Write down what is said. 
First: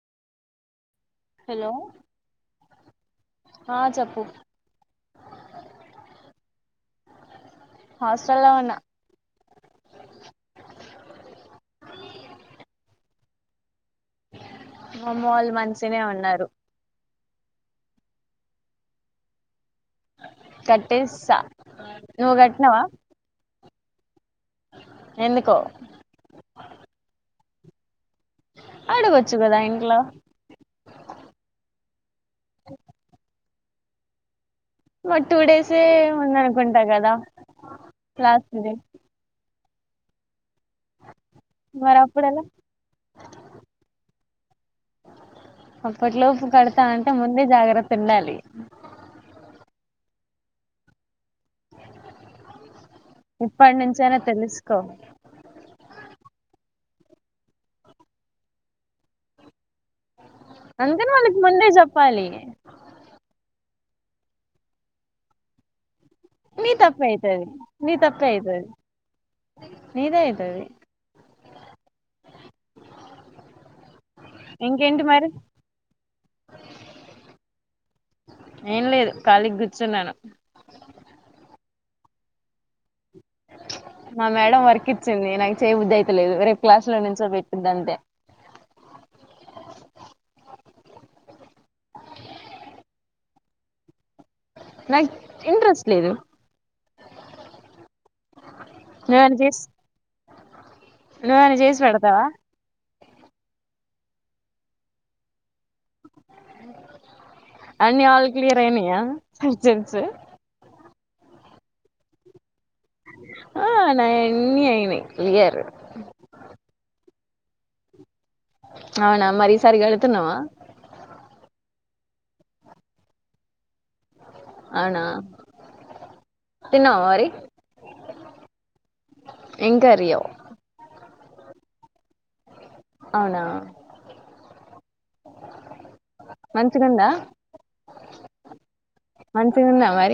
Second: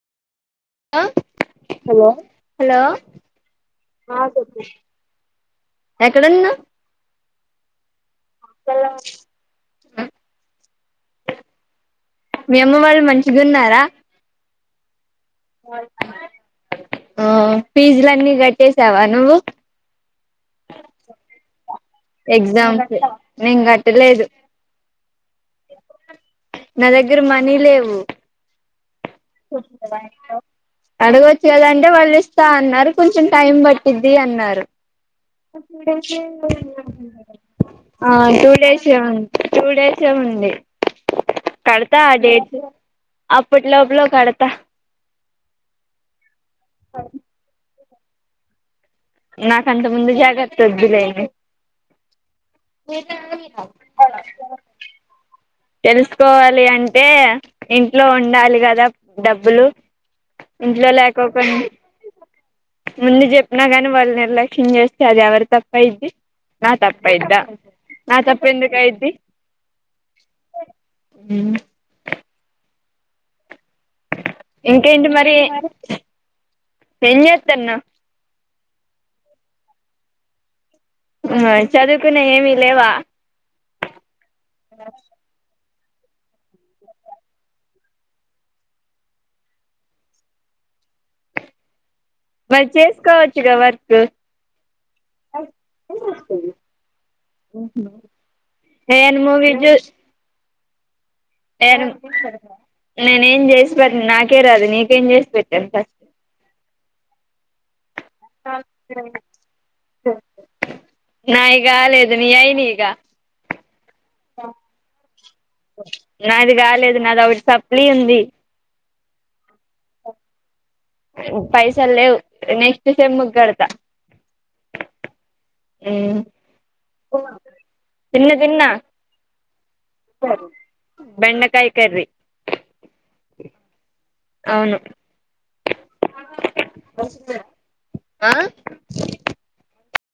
హ hello hello ఆ చెప్పు ఎక్కడన్నా హాస్టల్ లో ఉన్న మీ అమ్మ వాళ్ళు మంచిగా ఉన్నారా మామ్మ వాళ్ళు మచిగ్నే ఉన్నారు ఆ ఫీజ్లన్నీ కట్టేసావా నువ్వు కాటేసా ఎక్జాంప్ నింగ్ లేదు ఎందుకో నా దగ్గర మనీ లేవు ఆడవచ్చు కదా ఇంట్లో అడగవచ్చు కదంటే వాళ్ళు ఇస్తా అన్నారు కొంచెం టైం పట్టిద్ది అన్నారు మరి టూ డేసే ఉందనుకుంటా కదా ఆ లాస్ట్ టూ డే డేసే ఉ టూ డేసే ఉంది మరి కడతా అప్పుడు ఎలా డేట్ అప్పుట్లోప్పులో కడత అప్పట్లోపు కడతాంటే ముందే జాగ్రత్త తిన్నాలి నాకంత ముందు జాగ్రత్త వద్దులే ఇప్పటి నుంచైనా తెలుసుకో తెలుసుకోవాలి అంటే ఇంట్లో ఉండాలి కదా డబ్బులు ఇంట్లో అందుకని వాళ్ళకి ముందే లేకపోయింది చెప్పాలి ముందు చెప్ ఉన్నగాని వాళ్ళు నిర్లక్ష్యం చేస్తే అది ఎవరి తప్పు అయిద్ది నీ నా తప్పే తప్పయిద్ద అయితది నీ నా తప్పే తప్పు అయితది ఎందుకు అయిద్ది నీదే అయితది ఇంకేంటి మరి ఏం చేస్తన్నవ్ ఏం లేదు ఖాళీగ్ కూర్చున్నాను. ఆ చదువుకునే ఏమి లేవా మా మేడం వర్క్ ఇచ్చింది నై చేయబుద్ధయితలేదు రేపు క్లాసులో నుంచో పెట్టుద్దంతే మరి చేసుకోవచ్చుగా వర్క్ నాక్ ఇంట్రెస్ట్ లేదు. ఏమైనా తీస్ ఏరు నేనేం చేసి నాకే రాదు నీకేం చేసి పెట్ ఎంతయ్ అన్ని ఆల్ క్లియర్ అయినయా సబ్జెక్ట్స్ నాయి కాలేదు నీ అయినయ్ ఆ నాయి అన్ని అయినయి క్లియరు నాది కాలేదు నాది ఒకటి సప్లీ ఉంది అవునా మరి ఈ సారి కడుతున్నావా పైస లేేవు నెక్స్ట్ సేమ్ కి కడతా అవునా తిన్నావా ఉం మరి తిన్న తిన్న ఏం కర్రీ బెండకాయ కర్రీ అవునా అవును మంచిగుందా ఆ మంచిగుందా మరి